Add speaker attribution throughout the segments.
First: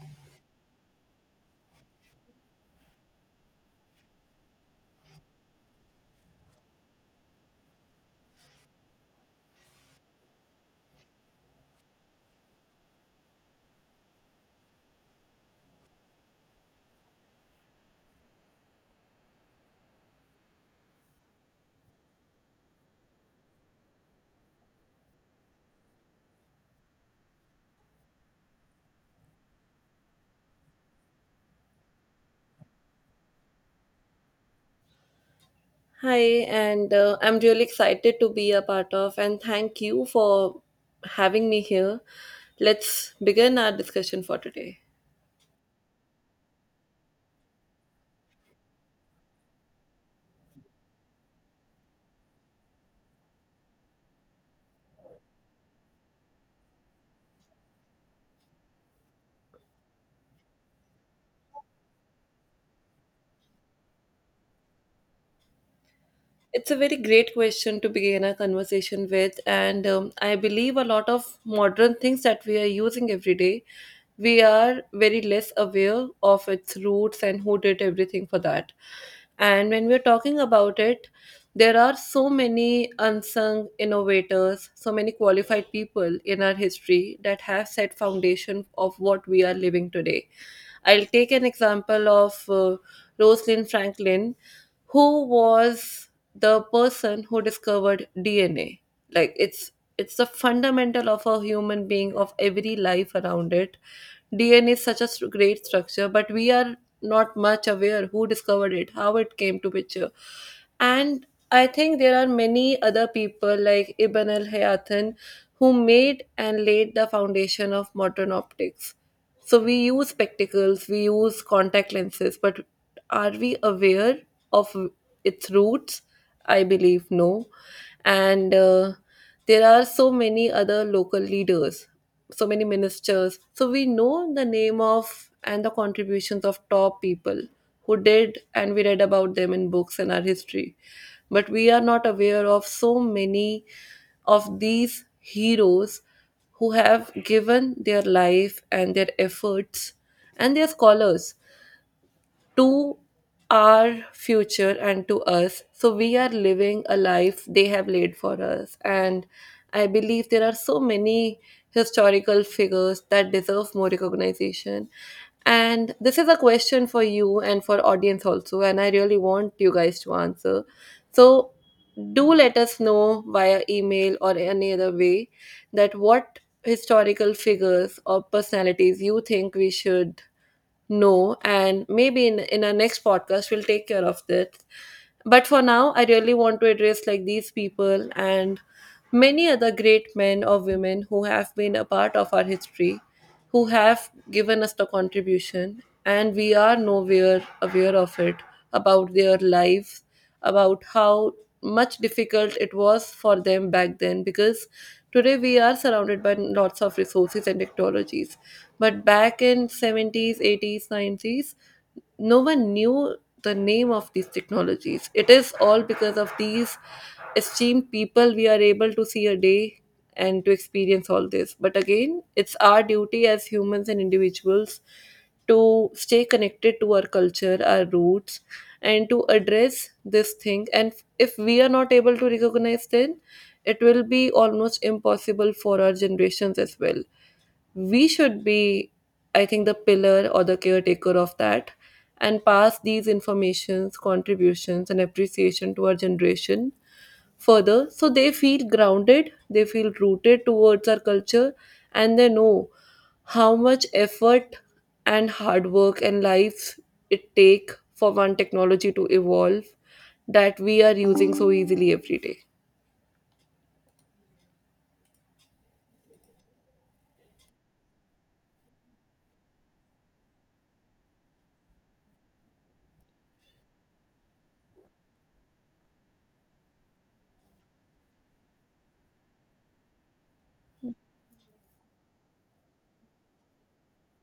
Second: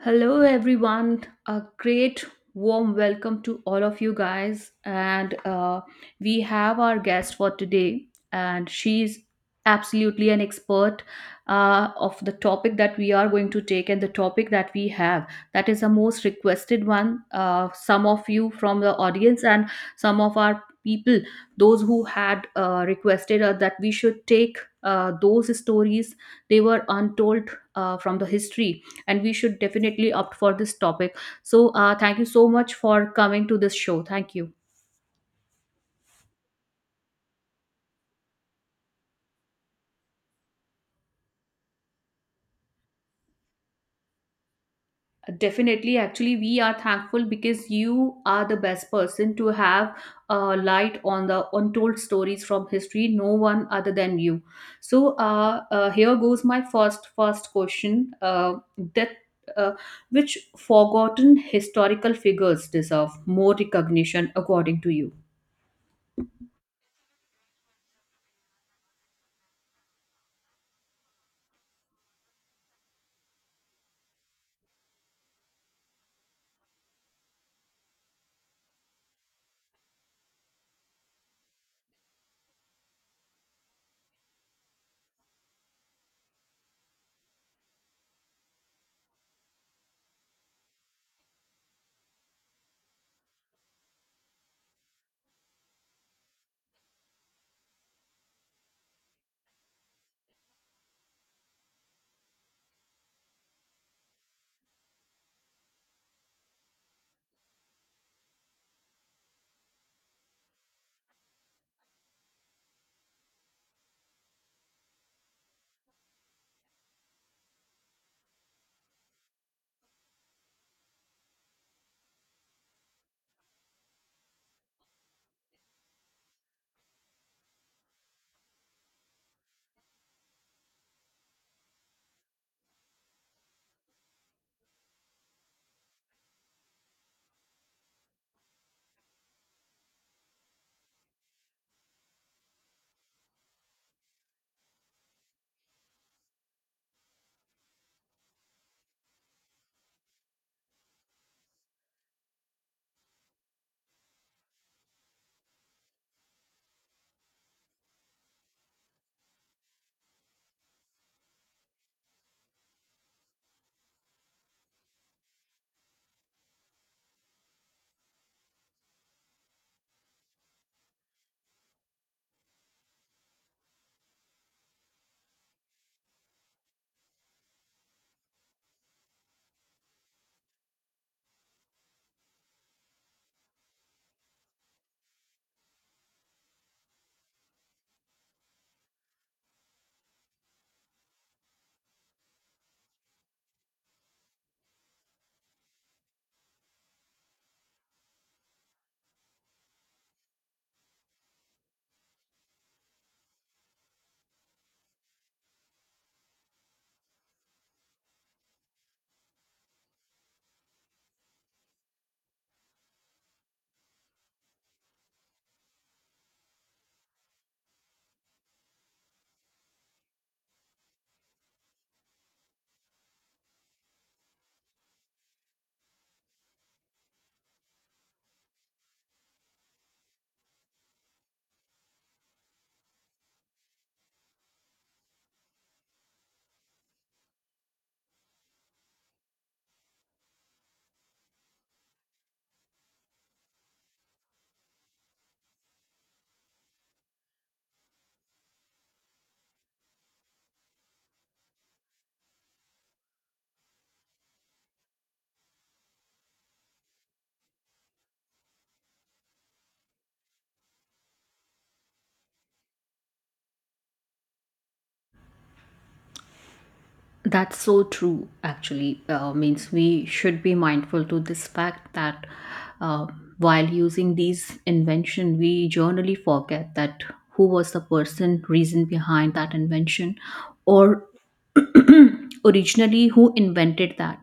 Speaker 1: Hello, everyone. A great warm welcome to all of you guys. And We have our guest for today, and she's absolutely an expert of the topic that we are going to take and the topic that we have. That is the most requested one. Some of you from the audience and some of our people, those who had requested that we should take those stories, they were untold from the history, and we should definitely opt for this topic, so thank you so much for coming to this show. Thank you.
Speaker 2: Hi, and I'm really excited to be a part of, and thank you for having me here. Let's begin our discussion for today.
Speaker 1: Definitely, actually, we are thankful because you are the best person to have light on the untold stories from history, no one other than you. So here goes my first question, that uh, which forgotten historical figures deserve more recognition according to you?
Speaker 2: It's a very great question to begin a conversation with, and I believe a lot of modern things that we are using every day we are very less aware of its roots and who did everything for that. And when we're talking about it, there are so many unsung innovators, so many qualified people in our history that have set foundation of what we are living today. I'll take an example of Rosalind Franklin, who was the person who discovered DNA. Like it's the fundamental of a human being of every life around it. DNA is such a great structure, but we are not much aware who discovered it, how it came to picture. And I think there are many other people like Ibn al Hayathan who made and laid the foundation of modern optics. So we use spectacles, we use contact lenses, but are we aware of its roots, I believe no. And there are so many other local leaders, so many ministers, so we know the name of and the contributions of top people who did, and we read about them in books and our history, but we are not aware of so many of these heroes who have given their life and their efforts and their scholars to our future and to us. So we are living a life they have laid for us. And I believe there are so many historical figures that deserve more recognition. And this is a question for you and for audience also, and I really want you guys to answer. So do let us know via email or any other way that what historical figures or personalities you think we should no, and maybe in our next podcast we'll take care of this. But for now, I really want to address like these people and many other great men or women who have been a part of our history, who have given us the contribution, and we are nowhere aware of it about their lives, about how much difficult it was for them back then, because today we are surrounded by lots of resources and technologies, but back in 70s, 80s, 90s, no one knew the name of these technologies. It is all because of these esteemed people we are able to see a day and to experience all this. But again, it's our duty as humans and individuals to stay connected to our culture, our roots, and to address this thing. And if we are not able to recognize then, it will be almost impossible for our generations as well. We should be, I think, the pillar or the caretaker of that, and pass these informations, contributions and appreciation to our generation further, so they feel grounded, they feel rooted towards our culture, and they know how much effort and hard work and lives it take for one technology to evolve that we are using so easily every day.
Speaker 1: That's so true, actually. Means we should be mindful to this fact that, uh, while using these invention, we generally forget that who was the person, reason behind that invention, or originally who invented that.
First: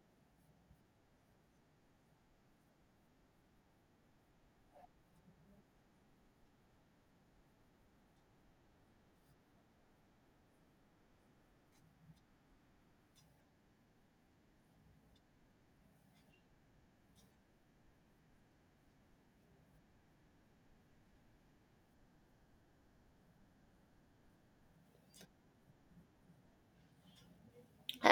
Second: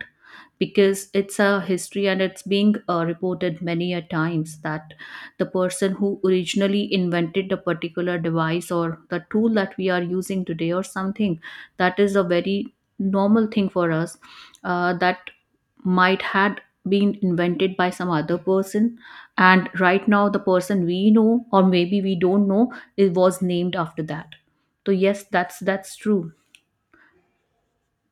Speaker 1: Because it's a history and it's being reported many a times that the person who originally invented the particular device or the tool that we are using today, or something that is a very normal thing for us, that might had been invented by some other person, and right now the person we know, or maybe we don't know, it was named after that. So yes, that's true.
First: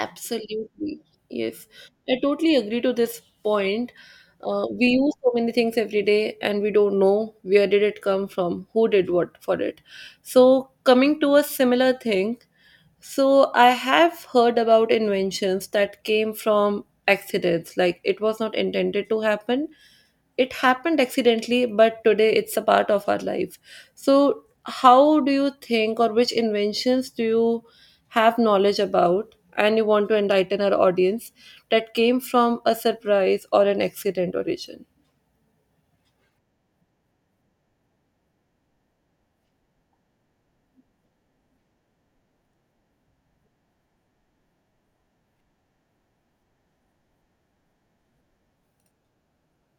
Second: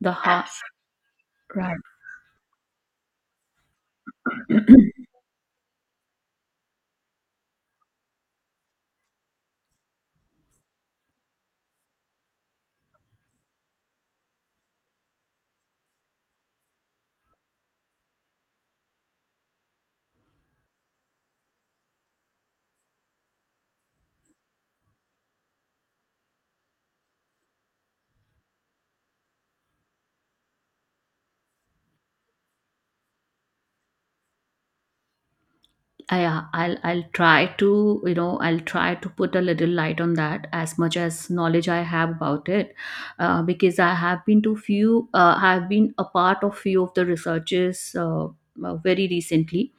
Speaker 1: The heart,
Speaker 2: Yes.
Speaker 1: right.
Speaker 2: I totally agree to this point. We use so many things every day and we don't know where did it come from, who did what for it. So coming to a similar thing, so I have heard about inventions that came from accidents, like it was not intended to happen, it happened accidentally, but today it's a part of our life. So how do you think, or which inventions do you have knowledge about and you want to enlighten our audience that came from a surprise or an accident origin?
Speaker 1: I, I'll try to, you know, I'll try to put a little light on that as much as knowledge I have about it, because I have been to few, I've been a part of few of the researches, very recently.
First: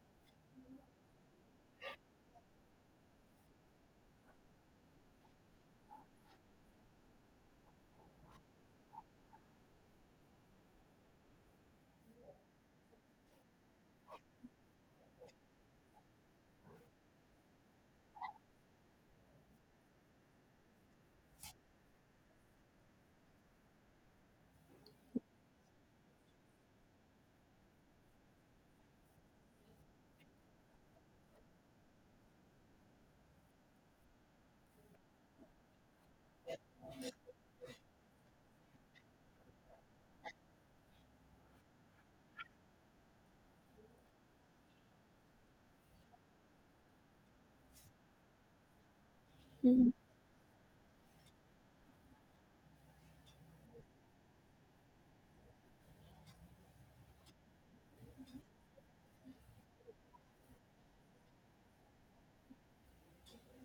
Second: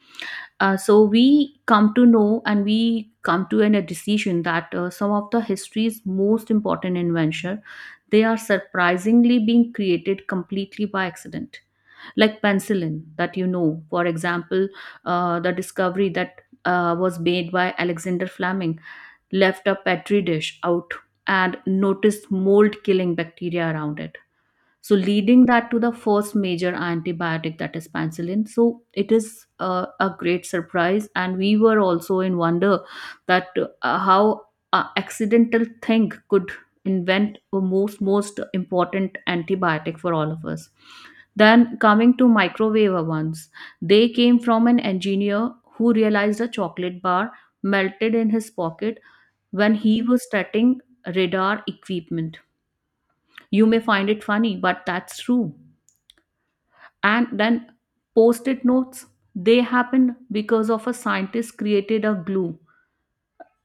Speaker 1: So we come to know and we come to a decision that, some of the history's most important invention, they are surprisingly being created completely by accident. Like penicillin, that, you know, for example, the discovery that was made by Alexander Fleming, left a petri dish out and noticed mold killing bacteria around it, so leading that to the first major antibiotic, that is penicillin. So it is a great surprise, and we were also in wonder that, how accidental thing could invent a most important antibiotic for all of us. Then coming to microwave ovens, they came from an engineer who realized a chocolate bar melted in his pocket when he was setting radar equipment. You may find it funny, but that's true. And then post-it notes, they happened because of a scientist created a glue.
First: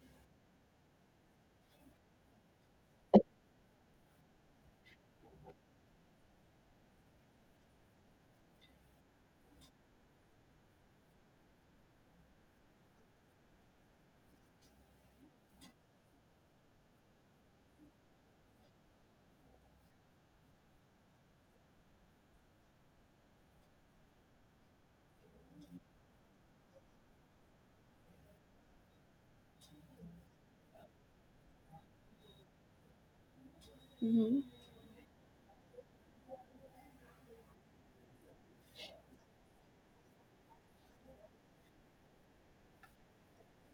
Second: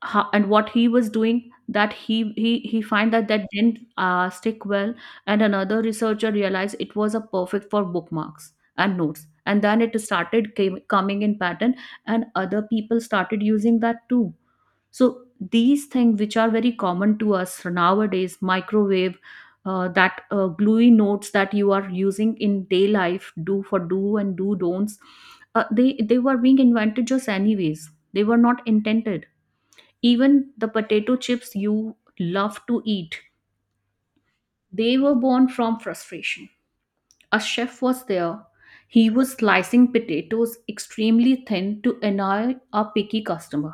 Speaker 1: And what he was doing, that he find that that didn't stick well, and another researcher realized it was a perfect for bookmarks and notes, and then it started coming in pattern, and other people started using that too. So these things which are very common to us nowadays, microwave, that gluey notes that you are using in day life do for do and do don'ts, they were being invented just anyways, they were not intended. Even the potato chips you love to eat,
Speaker 2: Hmm.
Speaker 1: they were born from frustration. A chef was there. He was slicing potatoes extremely thin to annoy a picky customer.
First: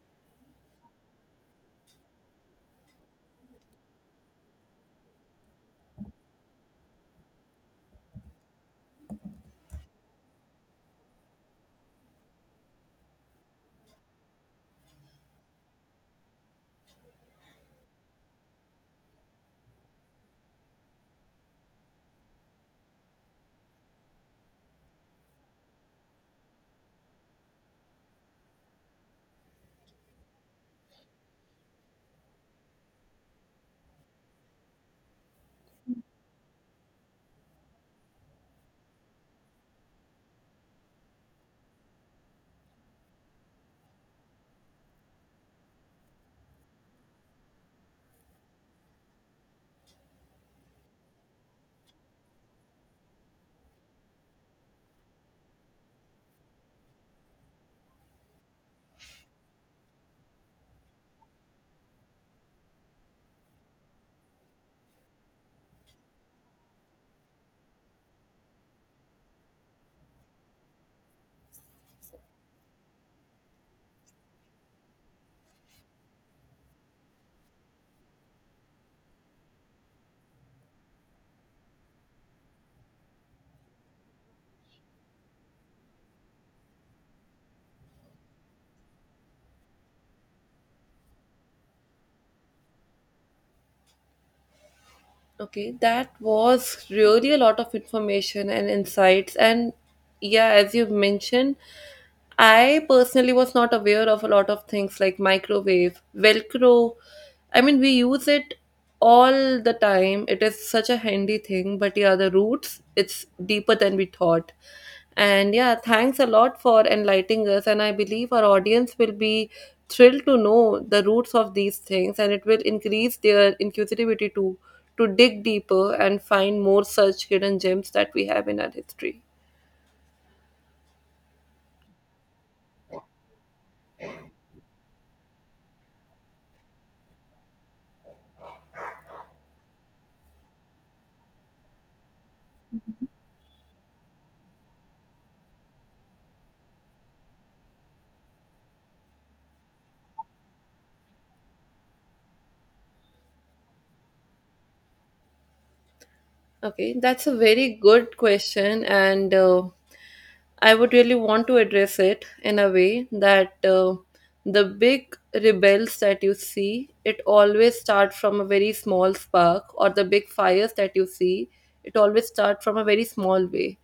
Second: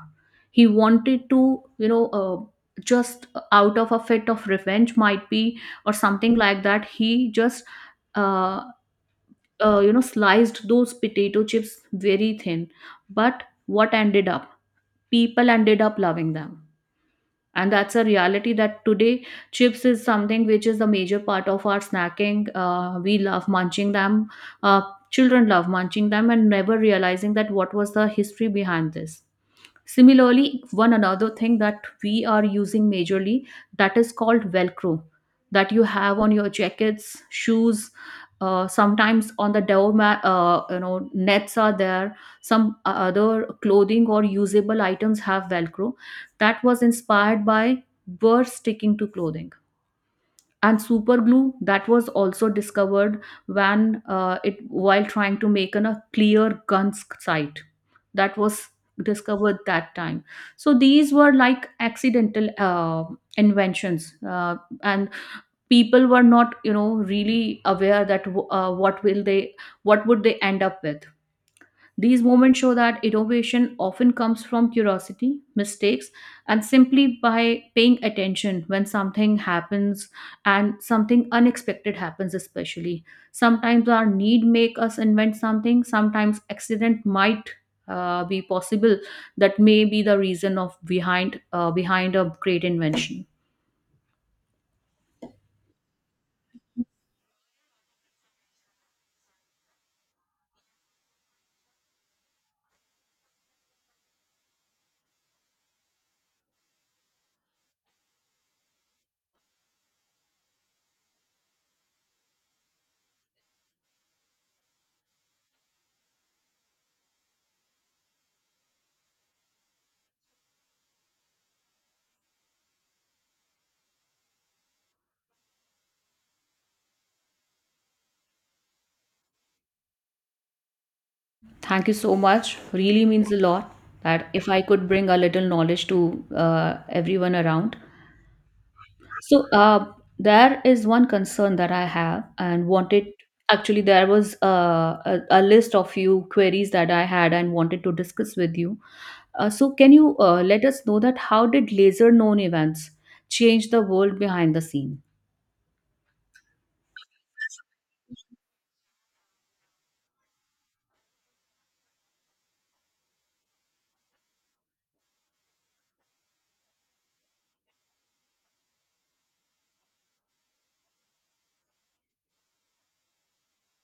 Speaker 1: He wanted to, you know, just out of a fit of revenge, might be, or something like that. He just, uh, you know, sliced those potato chips very thin. But what ended up? People ended up loving them, and that's a reality that today chips is something which is a major part of our snacking. We love munching them, uh, children love munching them and never realizing that what was the history behind this. Similarly, one another thing that we are using majorly, that is called Velcro, that you have on your jackets, shoes. Sometimes on the doormat, you know, nets are there. Some other clothing or usable items have Velcro. That was inspired by birds sticking to clothing, and super glue, that was also discovered when, it while trying to make a clear gun sight, that was discovered that time. So these were like accidental inventions, and people were not, you know, really aware that, what will they, what would they end up with. These moments show that innovation often comes from curiosity, mistakes, and simply by paying attention when something happens, and something unexpected happens, especially. Sometimes our need make us invent something, sometimes accident might be possible, that may be the reason of behind, behind a great invention.
Speaker 2: Okay, that was really a lot of information and insights. And yeah, as you mentioned, I personally was not aware of a lot of things like microwave, Velcro. I mean, we use it all the time. It is such a handy thing, but yeah, the roots, it's deeper than we thought. And yeah, thanks a lot for enlightening us. And I believe our audience will be thrilled to know the roots of these things and it will increase their inquisitivity to dig deeper and find more such hidden gems that we have in our history.
Speaker 1: Thank you so much. Really means a lot that if I could bring a little knowledge to everyone around. So there is one concern that I have and wanted. Actually, there was, a list of few queries that I had and wanted to discuss with you. So can you let us know that how did laser known events change the world behind the scenes?
Speaker 2: Okay, that's a very good question, and I would really want to address it in a way that the big rebels that you see, it always start from a very small spark, or the big fires that you see, it always start from a very small way.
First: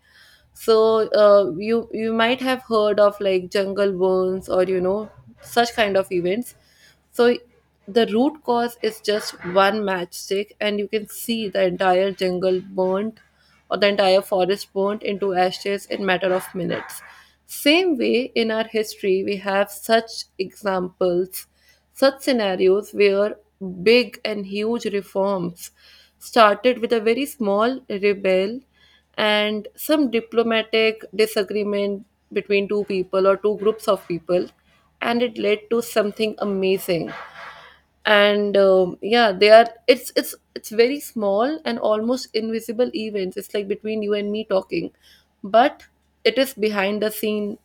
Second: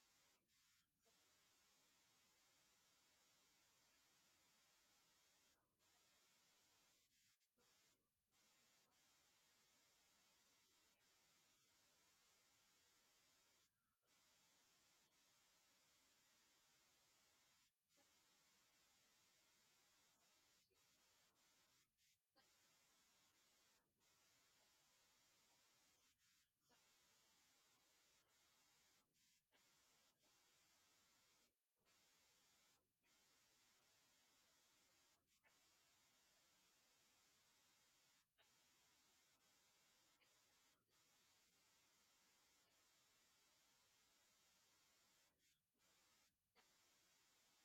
Speaker 2: So you might have heard of like jungle burns or you know such kind of events. So the root cause is just one matchstick, and you can see the entire jungle burnt or the entire forest burnt into ashes in matter of minutes. Same way, in our history, we have such examples, such scenarios where big and huge reforms started with a very small rebel and some diplomatic disagreement between two people or two groups of people, and it led to something amazing. And yeah, they are, it's very small and almost invisible events, it's like between you and me talking, but it is behind the scene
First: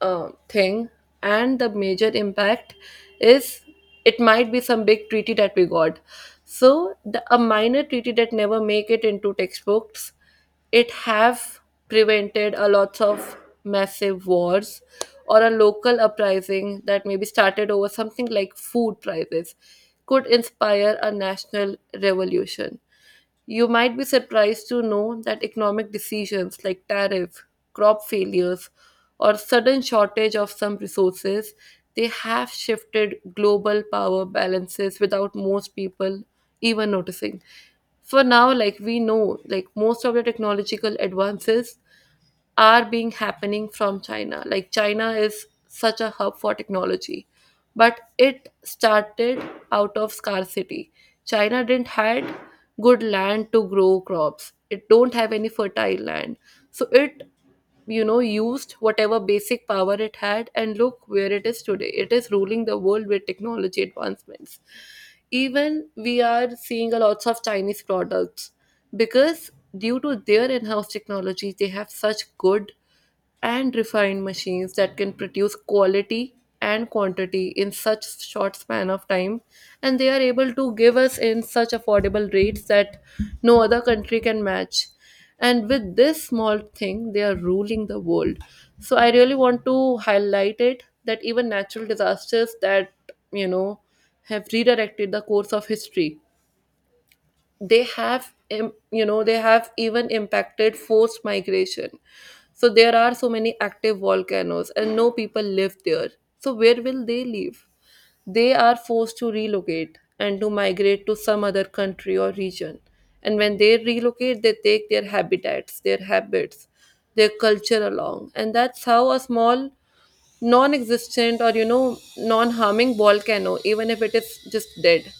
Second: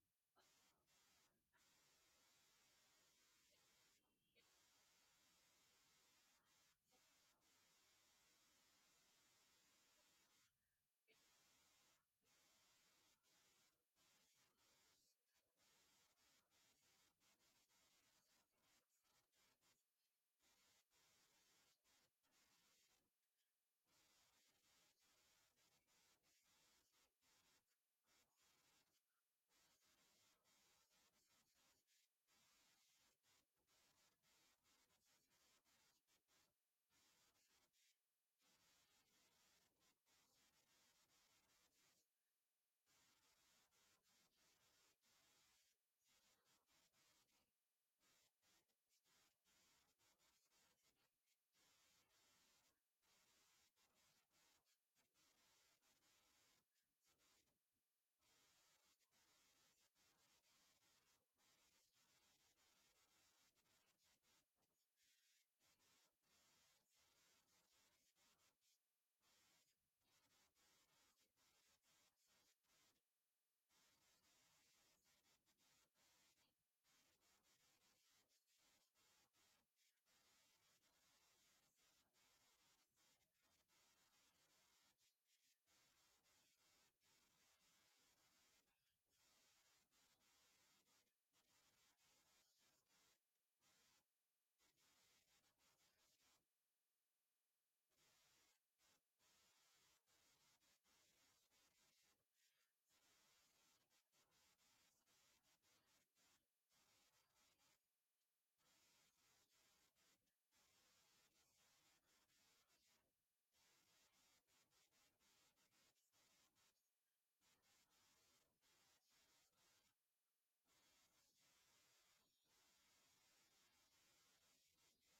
Speaker 2: thing, and the major impact is it might be some big treaty that we got. So a minor treaty that never make it into textbooks, it have prevented a lots of massive wars, or a local uprising that maybe started over something like food prices could inspire a national revolution. You might be surprised to know that economic decisions like tariff, crop failures, or sudden shortage of some resources, they have shifted global power balances without most people even noticing. For now, like we know, like most of the technological advances are being happening from China. Like China is such a hub for technology, but it started out of scarcity. China didn't had good land to grow crops. It don't have any fertile land, so it you know used whatever basic power it had, and look where it is today, it is ruling the world with technology advancements. Even we are seeing a lots of Chinese products because due to their in-house technology, they have such good and refined machines that can produce quality and quantity in such short span of time, and they are able to give us in such affordable rates that no other country can match, and with this small thing they are ruling the world. So I really want to highlight it that even natural disasters that you know have redirected the course of history, they have you know they have even impacted forced migration. So there are so many active volcanoes and no people live there, so where will they live? They are forced to relocate and to migrate to some other country or region, and when they relocate they take their habitats, their habits, their culture along, and that's how a small non-existent or you know non-harming volcano, even if it is just dead,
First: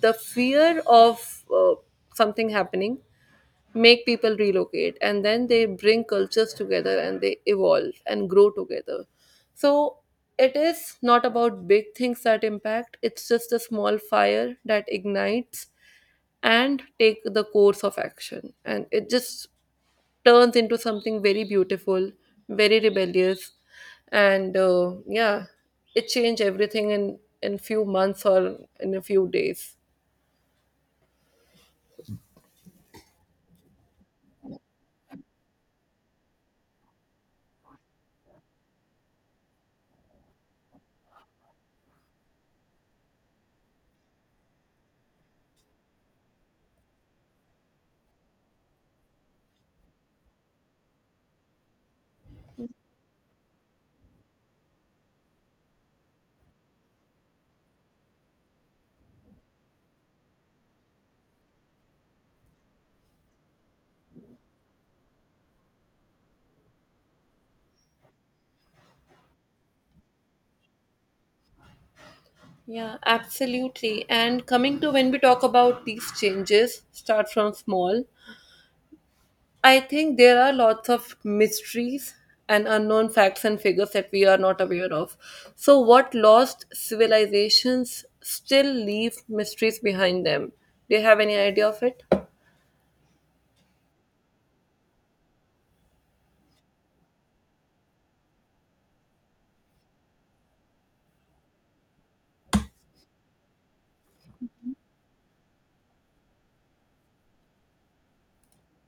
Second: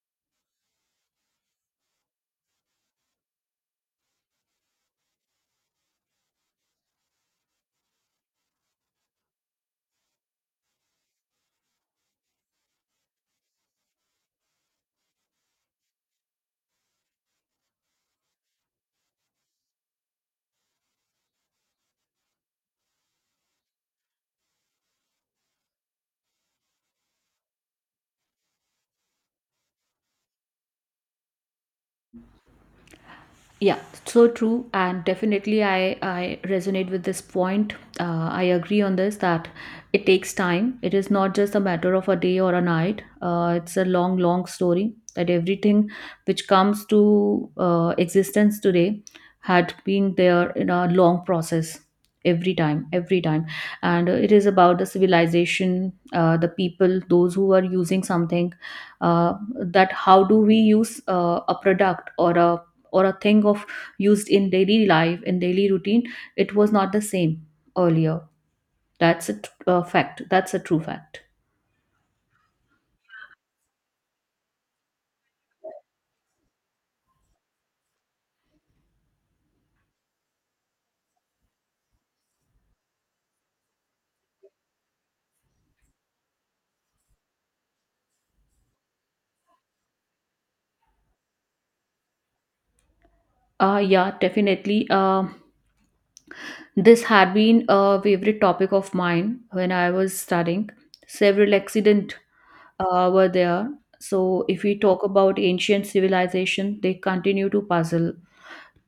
Speaker 2: the fear of something happening make people relocate, and then they bring cultures together and they evolve and grow together. So it is not about big things that impact, it's just a small fire that ignites and take the course of action, and it just turns into something very beautiful, very rebellious, and yeah, it changed everything in few months or in a few days.
Speaker 1: Yeah, so true, and definitely I resonate with this point. I agree on this that it takes time. It is not just a matter of a day or a night. It's a long, long story that everything which comes to existence today had been there in a long process every time, and it is about the civilization, the people, those who are using something, that how do we use a product or a, or a thing of used in daily life, in daily routine, it was not the same earlier. Fact, that's a true fact.
Speaker 2: Yeah, absolutely. And coming to when we talk about these changes, start from small. I think there are lots of mysteries and unknown facts and figures that we are not aware of. So, what lost civilizations still leave mysteries behind them? Do you have any idea of it?
Speaker 1: Yeah, definitely. This had been a favorite topic of mine when I was studying. Several accident were there. So if we talk about ancient civilization, they continue to puzzle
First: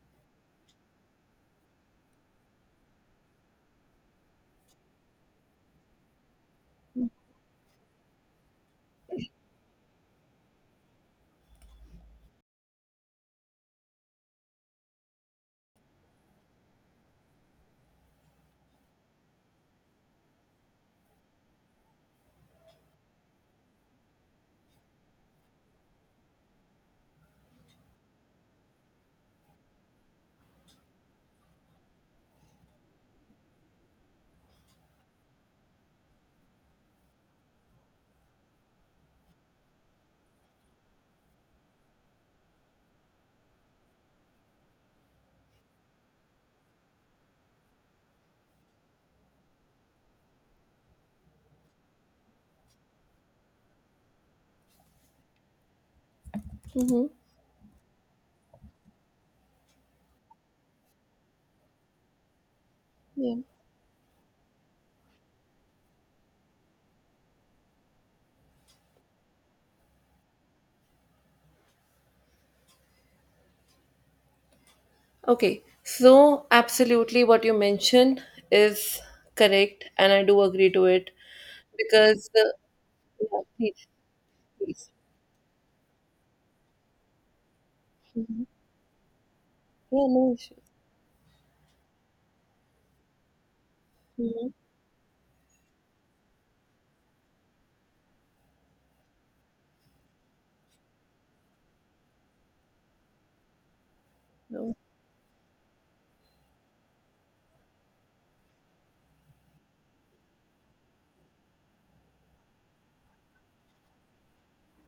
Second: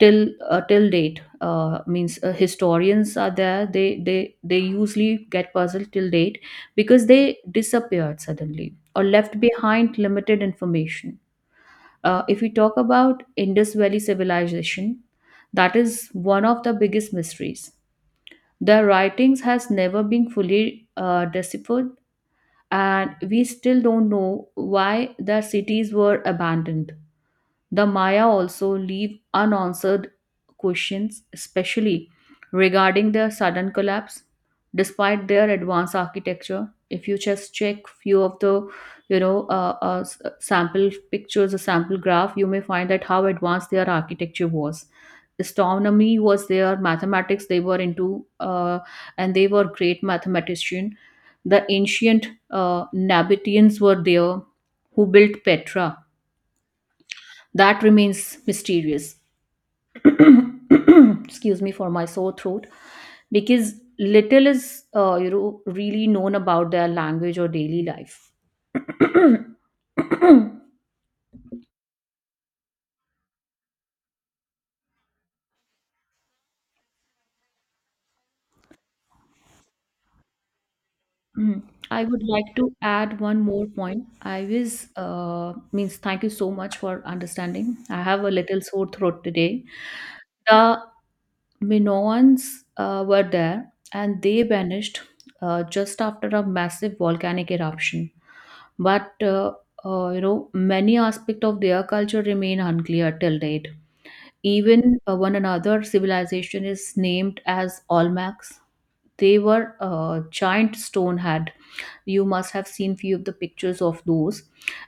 Speaker 1: till, till date. Means Historians are there, they usually get puzzled till date because they disappeared suddenly or left behind limited information. Uh, if we talk about Indus Valley civilization, that is one of the biggest mysteries. Their writings has never been fully deciphered, and we still don't know why their cities were abandoned. The Maya also leave unanswered questions, especially regarding their sudden collapse. Despite their advanced architecture, if you just check few of the, you know, sample pictures, a sample graph, you may find that how advanced their architecture was. Astronomy was their mathematics; they were into and they were great mathematician. The ancient Nabateans were there, who built Petra,
Speaker 2: Mm-hmm.
Speaker 1: that remains mysterious. Excuse me for my sore throat,
Speaker 2: Yeah.
Speaker 1: because little is, you know, really known about their language or daily life.
Speaker 2: Okay, so absolutely what you mentioned is correct, and I do agree to it
Speaker 1: I would
Speaker 2: because,
Speaker 1: like to add one
Speaker 2: yeah,
Speaker 1: more
Speaker 2: please,
Speaker 1: point. i was
Speaker 2: please.
Speaker 1: uh, means thank you so much for understanding, I have a little sore throat today.
Speaker 2: Yeah, no issues.
Speaker 1: The Minoans were there, and they
Speaker 2: Mhm.
Speaker 1: vanished just after a massive volcanic eruption. But you know, many aspects of their culture remain unclear till date.
Speaker 2: No.
Speaker 1: Even one another civilization is named as Olmecs. They were giant stone head. You must have seen few of the pictures of those,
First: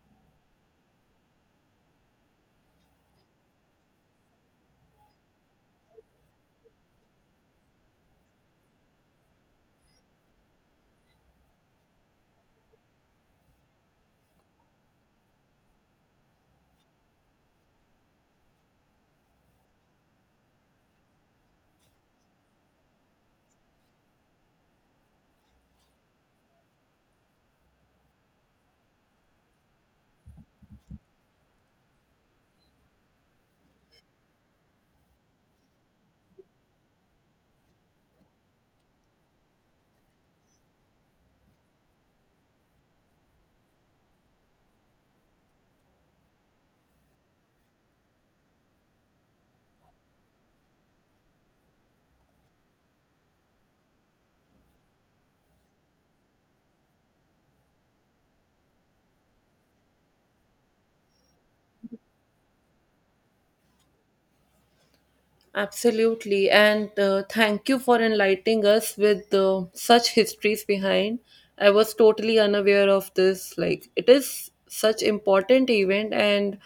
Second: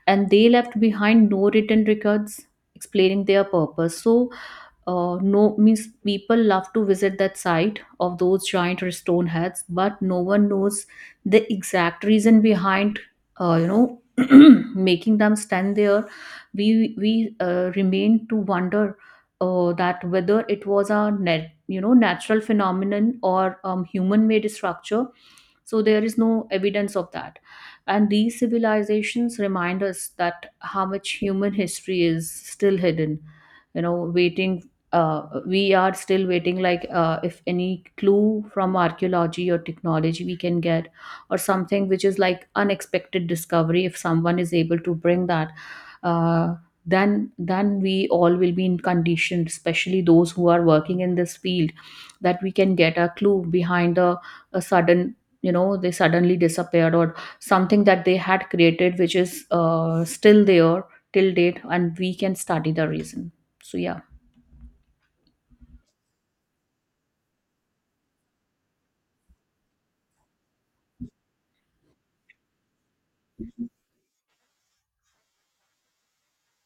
Speaker 1: and they left behind no written records explaining their purpose. So no means people love to visit that site of those giant stone heads, but no one knows the exact reason behind, you know, making them stand there. We remain to wonder that whether it was a, net you know natural phenomenon or human made structure. So there is no evidence of that, and these civilizations remind us that how much human history is still hidden, you know, waiting. We are still waiting, like, if any clue from archaeology or technology we can get, or something which is like unexpected discovery, if someone is able to bring that, uh, then we all will be in condition, especially those who are working in this field, that we can get a clue behind the a sudden, you know, they suddenly disappeared, or something that they had created which is still there till date, and we can study the reason. So yeah.
Speaker 2: Absolutely. And thank you for enlightening us with such histories behind. I was totally unaware of this. Like, it is such important event, and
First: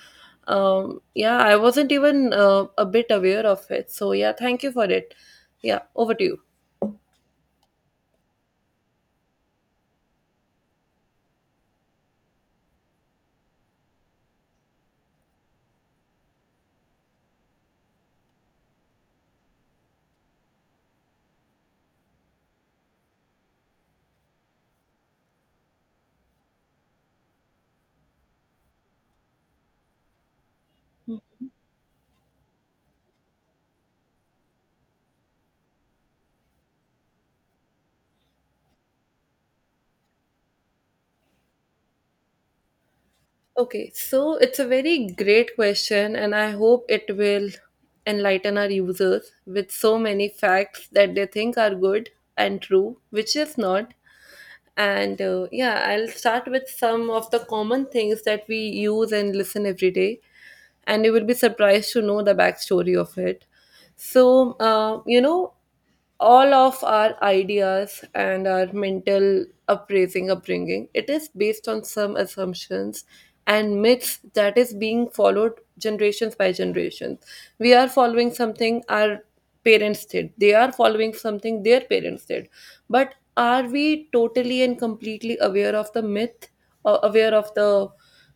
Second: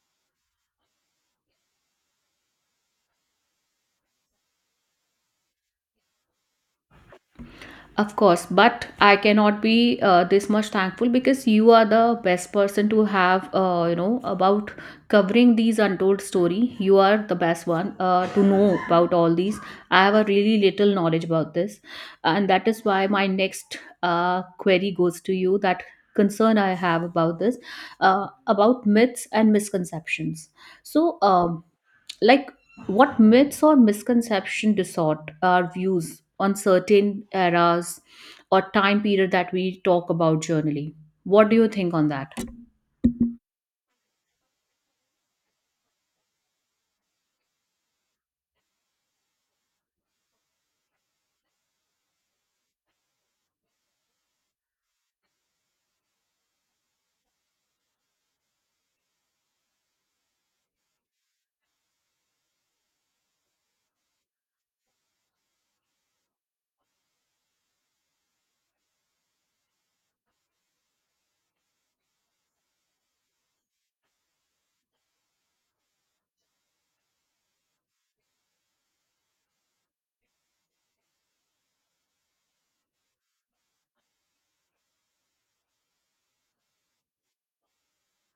Speaker 2: yeah, I wasn't even a bit aware of it. So yeah, thank you for it. Yeah, over to you.
Speaker 1: Of course, but I cannot be this much thankful because you are the best person to have, you know, about covering these untold story. You are the best one to know about all these. I have a really little knowledge about this, and that is why my next query goes to you. That concern I have about this, about myths and misconceptions. So, like what myths or misconception distort our views on certain eras or time period that we talk about generally, what do you think on that?
Speaker 2: Okay, so it's a very great question, and I hope it will enlighten our users with so many facts that they think are good and true, which is not. And yeah, I'll start with some of the common things that we use and listen every day, and you will be surprised to know the backstory of it. So, uh, you know, all of our ideas and our mental appraising upbringing it is based on some assumptions and myths that is being followed generations by generations. We are following something our parents did. They are following something their parents did. But are we totally and completely aware of the myth or aware of the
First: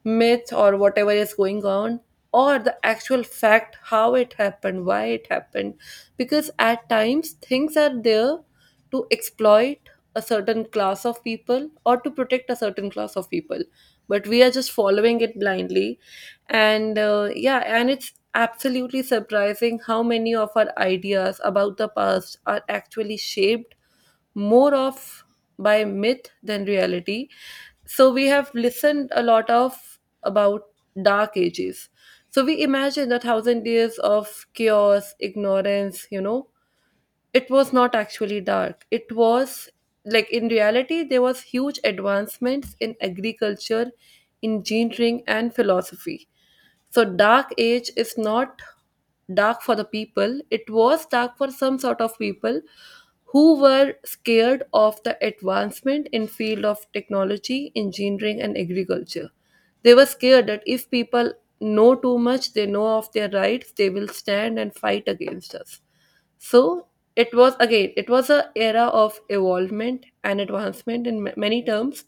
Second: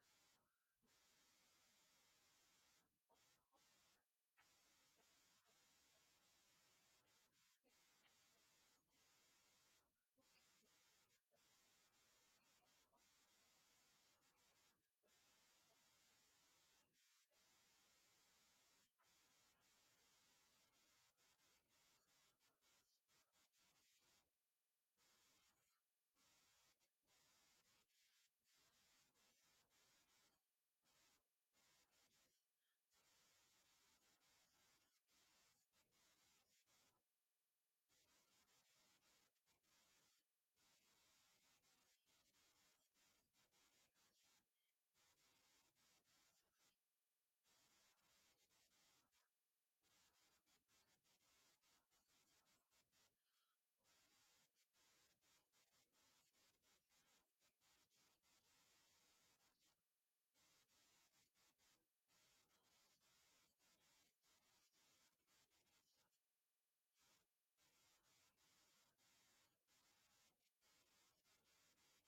Speaker 2: or whatever is going on, or the actual fact, how it happened, why it happened? Because at times things are there to exploit a certain class of people or to protect a certain class of people, but we are just following it blindly. And it's absolutely surprising how many of our ideas about the past are actually shaped more of by myth than reality. So we have listened a lot of about dark ages. So we imagine the thousand years of chaos, ignorance, it was not actually dark. It was like, in reality, there was huge advancements in agriculture, engineering and philosophy. So, dark age is not dark for the people, it was dark for some sort of people who were scared of the advancement in field of technology, engineering and agriculture. They were scared that if people know too much, they know of their rights, they will stand and fight against us. So it was again, it was a era of evolvement and advancement in many terms,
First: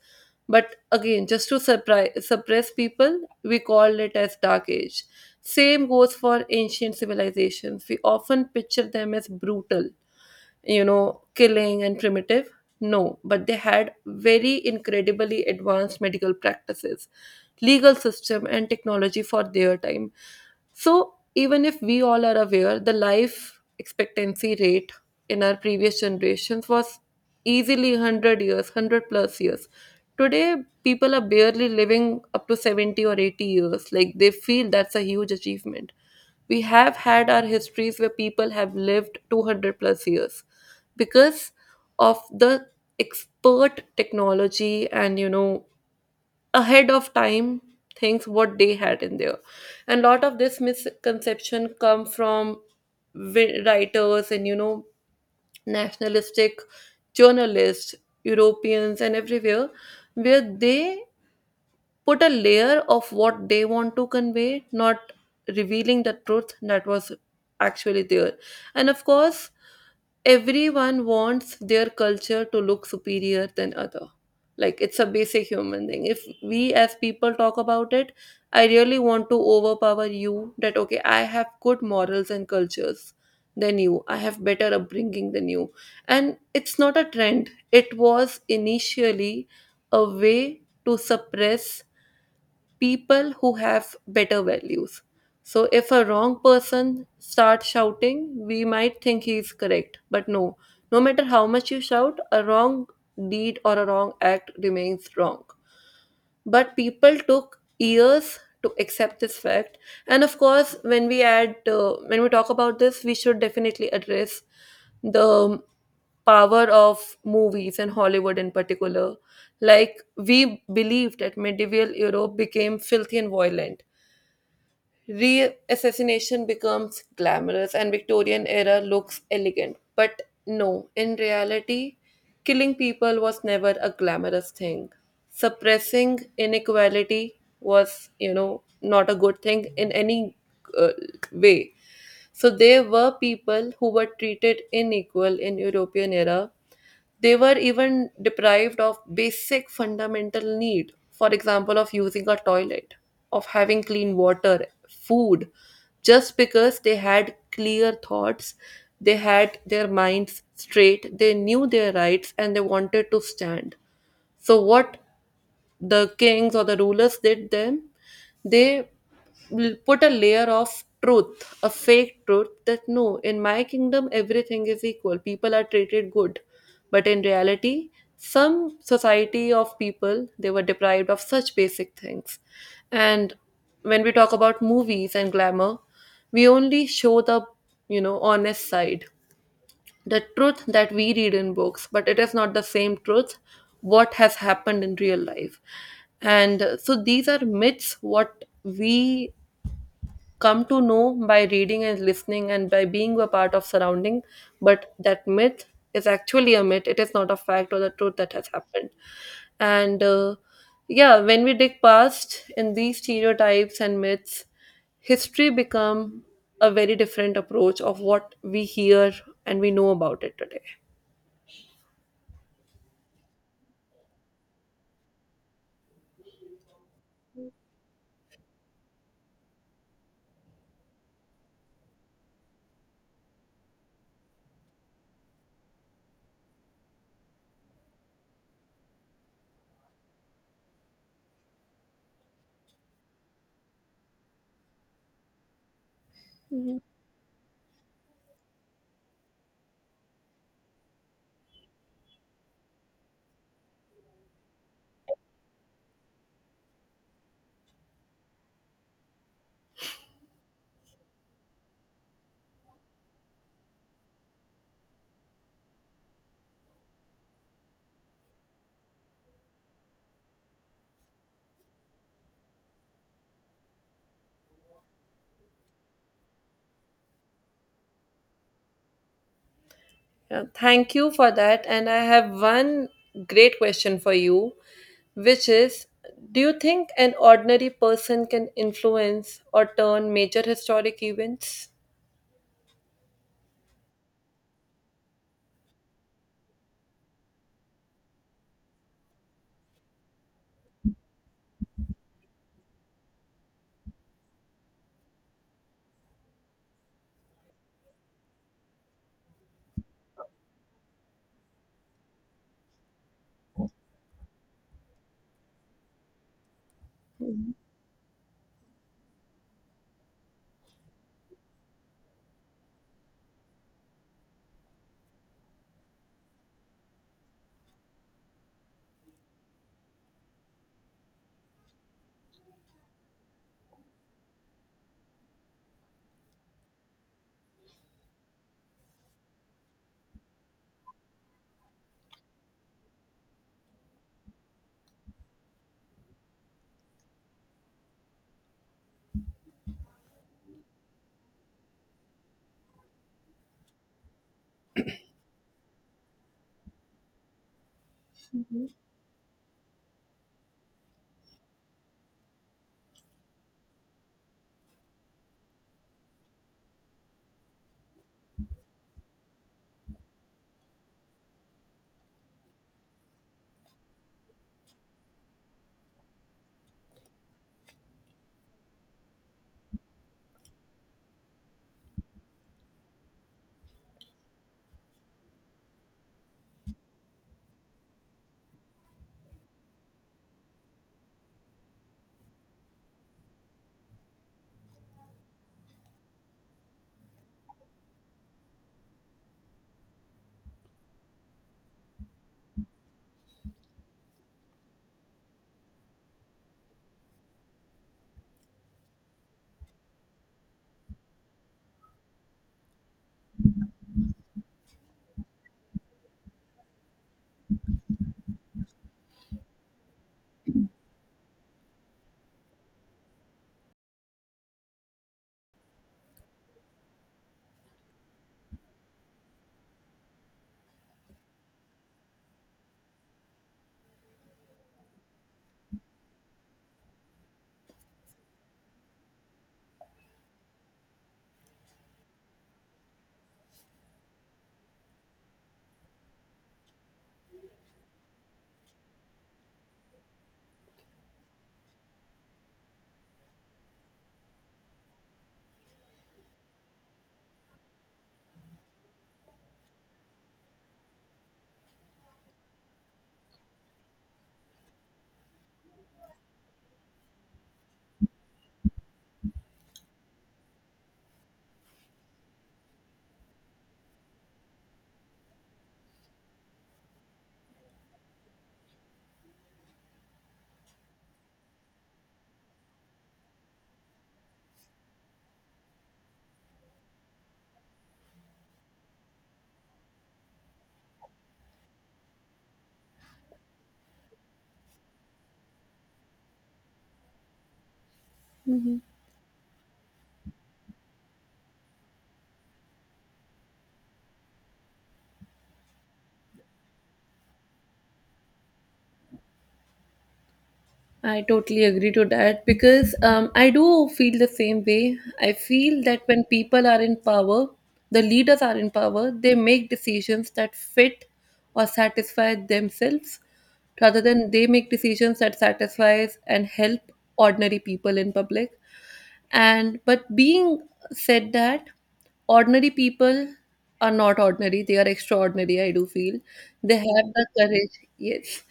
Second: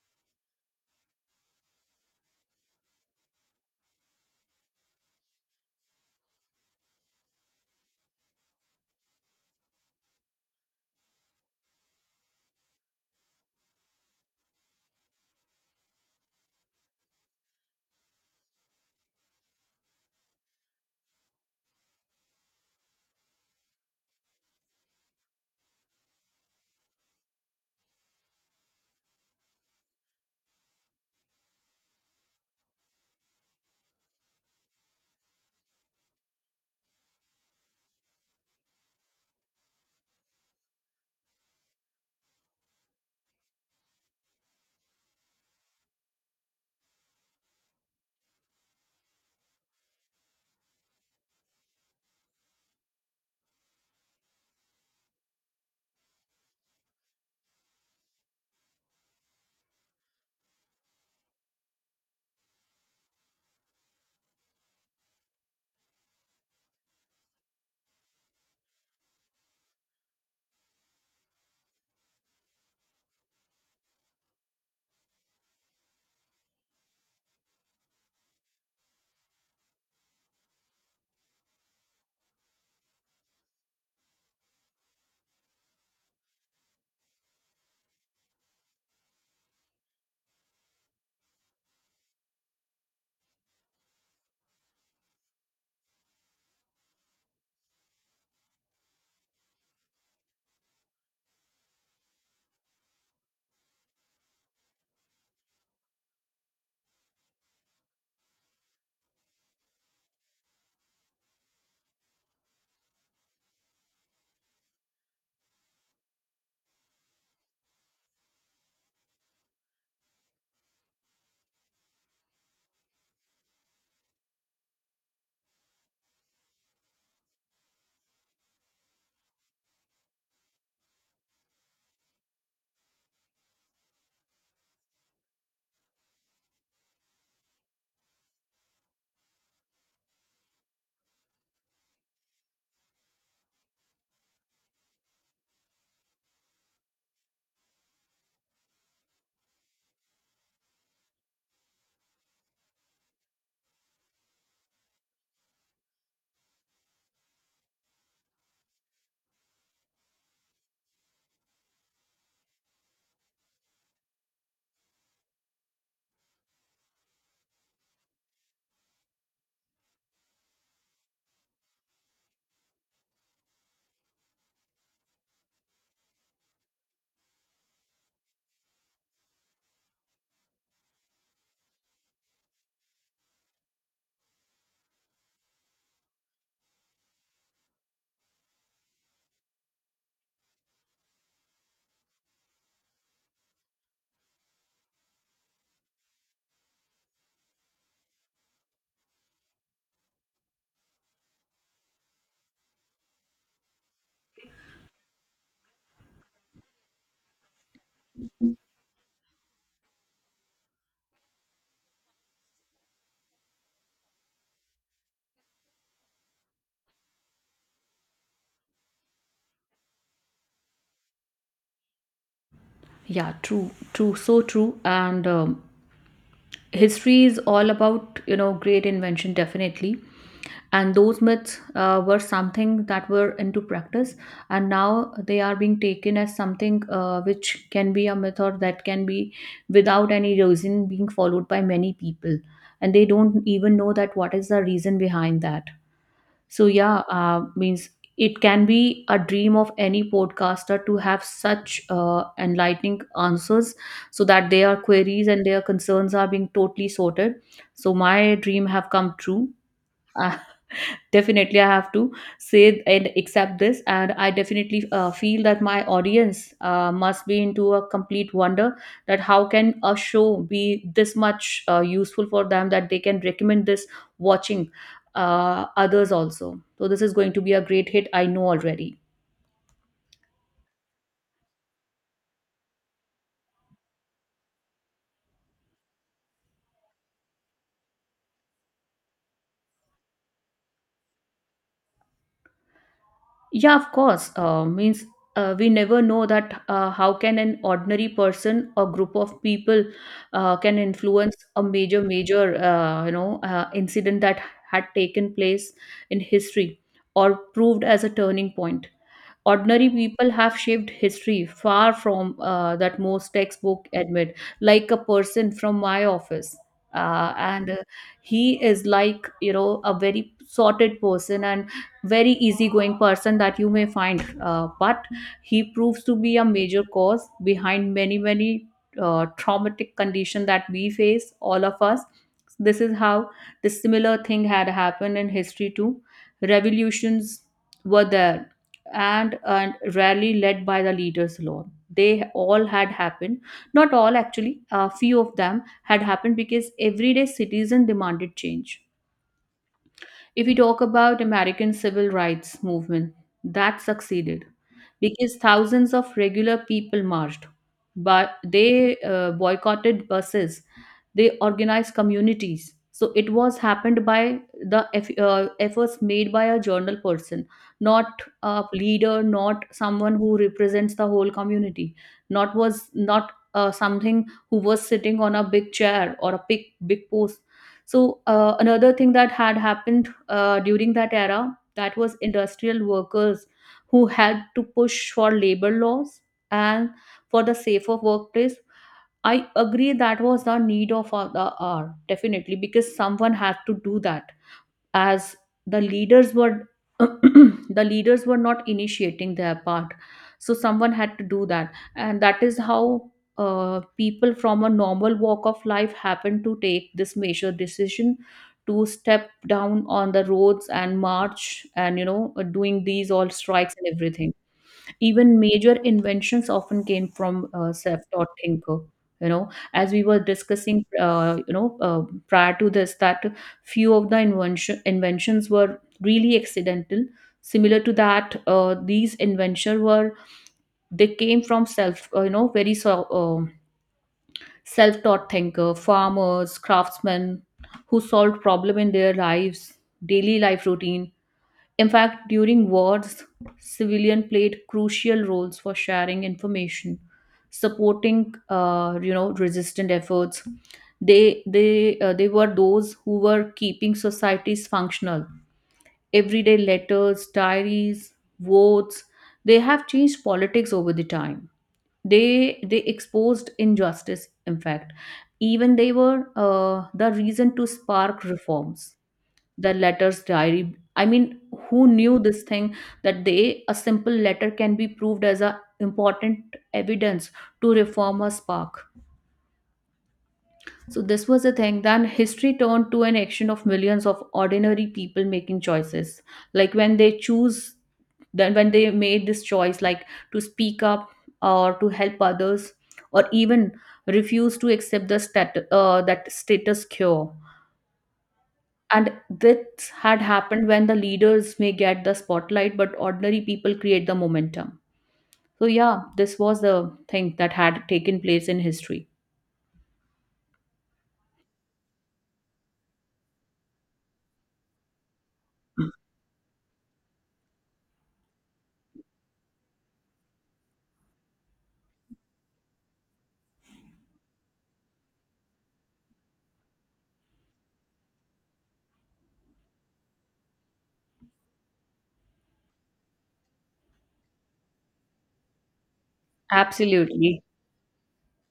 Speaker 2: but again, just to surprise, suppress people, we called it as Dark Age. Same goes for ancient civilizations. We often picture them as brutal, killing and primitive. No, but they had very incredibly advanced medical practices, legal system, and technology for their time. So, even if we all are aware, the life expectancy rate in our previous generations was easily 100 years, 100 plus years. Today, people are barely living up to 70 or 80 years. Like, they feel that's a huge achievement. We have had our histories where people have lived 200 plus years because of the expert technology and, ahead of time things what they had in there. And a lot of this misconception come from writers and, nationalistic journalists, europeans and everywhere, where they put a layer of what they want to convey, not revealing the truth that was actually there. And of course, everyone wants their culture to look superior than other. Like it's a basic human thing. If we as people talk about it, I really want to overpower you that okay, I have good morals and cultures than you. I have better upbringing than you. And it's not a trend. It was initially a way to suppress people who have better values. So if a wrong person starts shouting, we might think he's correct, but no. No matter how much you shout, a wrong deed or a wrong act remains wrong, but people took years to accept this fact. And of course, when we talk about this, we should definitely address the power of movies and hollywood in particular. Like, we believe that medieval europe became filthy and violent. Re-assassination becomes glamorous and Victorian era looks elegant. But no, in reality, killing people was never a glamorous thing. Suppressing inequality was, you know, not a good thing in any uh, way. So there were people who were treated unequal in European era. They were even deprived of basic fundamental need, for example, of using a toilet, of having clean water, food, just because they had clear thoughts, they had their minds straight, they knew their rights, and they wanted to stand. So, what the kings or the rulers did them, they put a layer of truth, a fake truth that no, in my kingdom everything is equal. People are treated good. But in reality, some society of people, they were deprived of such basic things. And when we talk about movies and glamour, we only show the, honest side, the truth that we read in books, but it is not the same truth what has happened in real life. And so these are myths what we come to know by reading and listening and by being a part of surrounding, but that myth is actually a myth. It is not a fact or the truth that has happened. And uh, yeah, when we dig past in these stereotypes and myths, history become a very different approach of what we hear and we know about it today.
Speaker 1: Yeah, true, true, so true. And history is all about, you know, great invention, definitely. And those myths were something that were into practice, and now they are being taken as something which can be a myth or that can be, without any reason, being followed by many people. And they don't even know that what is the reason behind that. So yeah, means it can be a dream of any podcaster to have such enlightening answers so that their queries and their concerns are being totally sorted. So my dream have come true. Definitely I have to say and accept this, and I definitely feel that my audience must be into a complete wonder that how can a show be this much useful for them that they can recommend this watching others also. So this is going to be a great hit, I know already.
Speaker 2: Yeah, thank you for that. And I have one great question for you, which is, do you think an ordinary person can influence or turn major historic events?
Speaker 1: Yeah, of course. Means we never know that how can an ordinary person or group of people can influence a major, major you know incident that had taken place in history or proved as a turning point. Ordinary people have shaped history far from that most textbook admit. Like a person from my office, and he is, like, you know, a very sorted person and very easygoing person that you may find, but he proves to be a major cause behind many many traumatic condition that we face, all of us. This is how the similar thing had happened in history too. Revolutions were there, and rarely led by the leaders alone. They all had happened, not all actually, a few of them had happened because everyday citizen demanded change. If we talk about American civil rights movement, that succeeded because thousands of regular people marched, but they boycotted buses, they organized communities. So it was happened by the efforts made by a journal person, not a leader, not someone who represents the whole community, not was not something who was sitting on a big chair or a big big post. So another thing that had happened during that era, that was industrial workers who had to push for labor laws and for the safer workplace. I agree that was the need of the hour, definitely, because someone had to do that, as the leaders were the leaders were not initiating their part, so someone had to do that. And that is how people from a normal walk of life happened to take this major decision to step down on the roads and march, and you know, doing these all strikes and everything. Even major inventions often came from self-taught thinker, you know, as we were discussing, prior to this that few of the inventions were really accidental. Similar to that, these inventions were, they came from self you know, self-taught thinker, farmers, craftsmen who solved problem in their lives, daily life routine. In fact, during wars, civilian played crucial roles for sharing information, supporting you know, resistant efforts. They were those who were keeping societies functional. Everyday letters, diaries, votes. They have changed politics over the time. They exposed injustice. In fact, even they were the reason to spark reforms, the letters diary, I mean, who knew this thing that they, a simple letter, can be proved as a important evidence to reform a spark. So this was the thing. Then history turned to an action of millions of ordinary people making choices, like when they choose, then when they made this choice, like to speak up or to help others or even refuse to accept the that status quo. And this had happened when the leaders may get the spotlight but ordinary people create the momentum. So yeah, this was the thing that had taken place in history.
Speaker 2: I totally agree to that because I do feel the same way. I feel that when people are in power, the leaders are in power, they make decisions that fit or satisfy themselves rather than they make decisions that satisfies and help ordinary people in public. And but being said that, ordinary people are not ordinary, they are extraordinary, I do feel they have the
Speaker 1: Absolutely.
Speaker 2: courage. Yes,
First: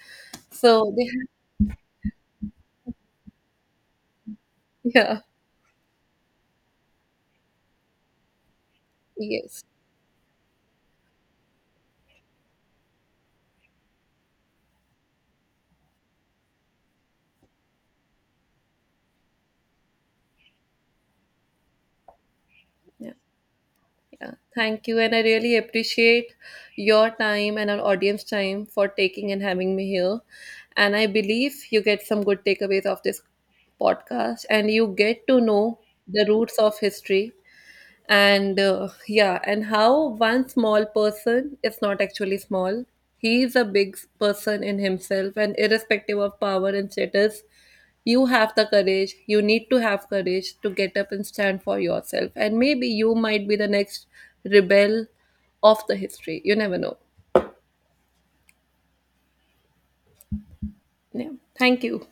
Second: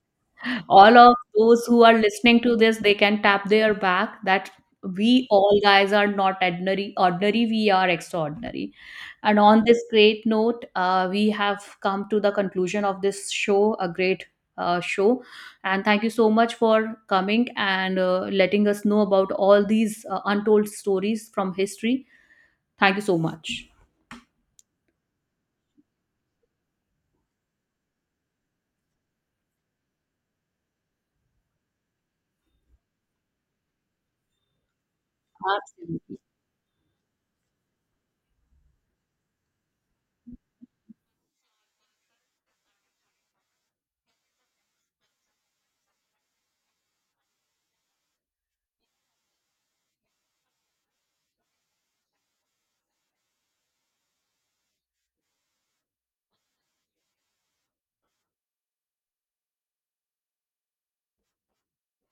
Speaker 2: so
Speaker 1: All
Speaker 2: they
Speaker 1: of
Speaker 2: have,
Speaker 1: those who are listening to this, they can tap their back that
Speaker 2: yeah.
Speaker 1: we all guys are not ordinary, we are extraordinary. And on
Speaker 2: Yes.
Speaker 1: this great note, we have come to the conclusion of this show, a great show. And thank you so much for coming and letting us know about all these untold stories from history. Thank you
Speaker 2: Yeah.
Speaker 1: so much.
Speaker 2: Yeah, thank you, and I really appreciate your time and our audience time for taking and having me here, and I believe you get some good takeaways of this podcast and you get to know
Speaker 1: Absolutely.
Speaker 2: the roots of history. And how one small person is not actually small, he is a big person in himself, and irrespective of power and status, you have the courage, you need to have courage to get up and stand for yourself, and maybe you might be the next rebel of the history, you never know. Yeah, thank you.